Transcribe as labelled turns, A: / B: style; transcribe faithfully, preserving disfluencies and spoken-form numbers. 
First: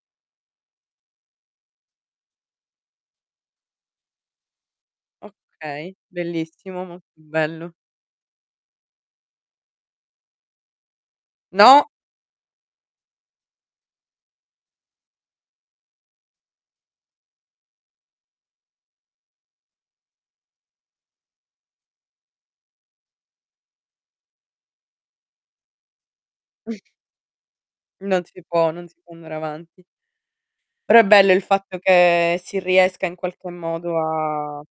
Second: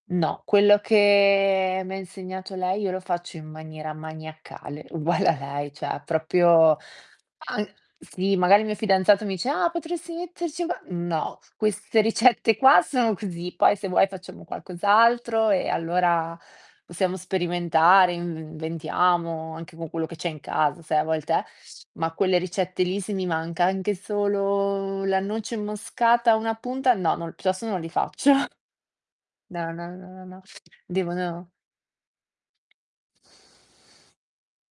A: No, quello che m'ha insegnato lei io lo faccio in maniera maniacale, uguale a lei, ceh
B: Okay,
A: ha propio
B: bellissimo, molto bello.
A: an sì, magari il mio fidanzato mi dice: "Ah potresti metterci qua" "No,
B: No!
A: queste ricette qua sono così, poi se vuoi facciamo qualcos'altro e allora possiamo sperimentare, inv inventiamo anche con quello che c'è in casa" sai a volte eh, ma quelle ricette lì se mi manca anche solo la noce moscata a una punta, no, piuttosto non li
B: Non
A: faccio.
B: si può non si può andare
A: No,
B: avanti.
A: no, no, no, no,
B: Però è bello il
A: devono
B: fatto che si riesca in qualche modo a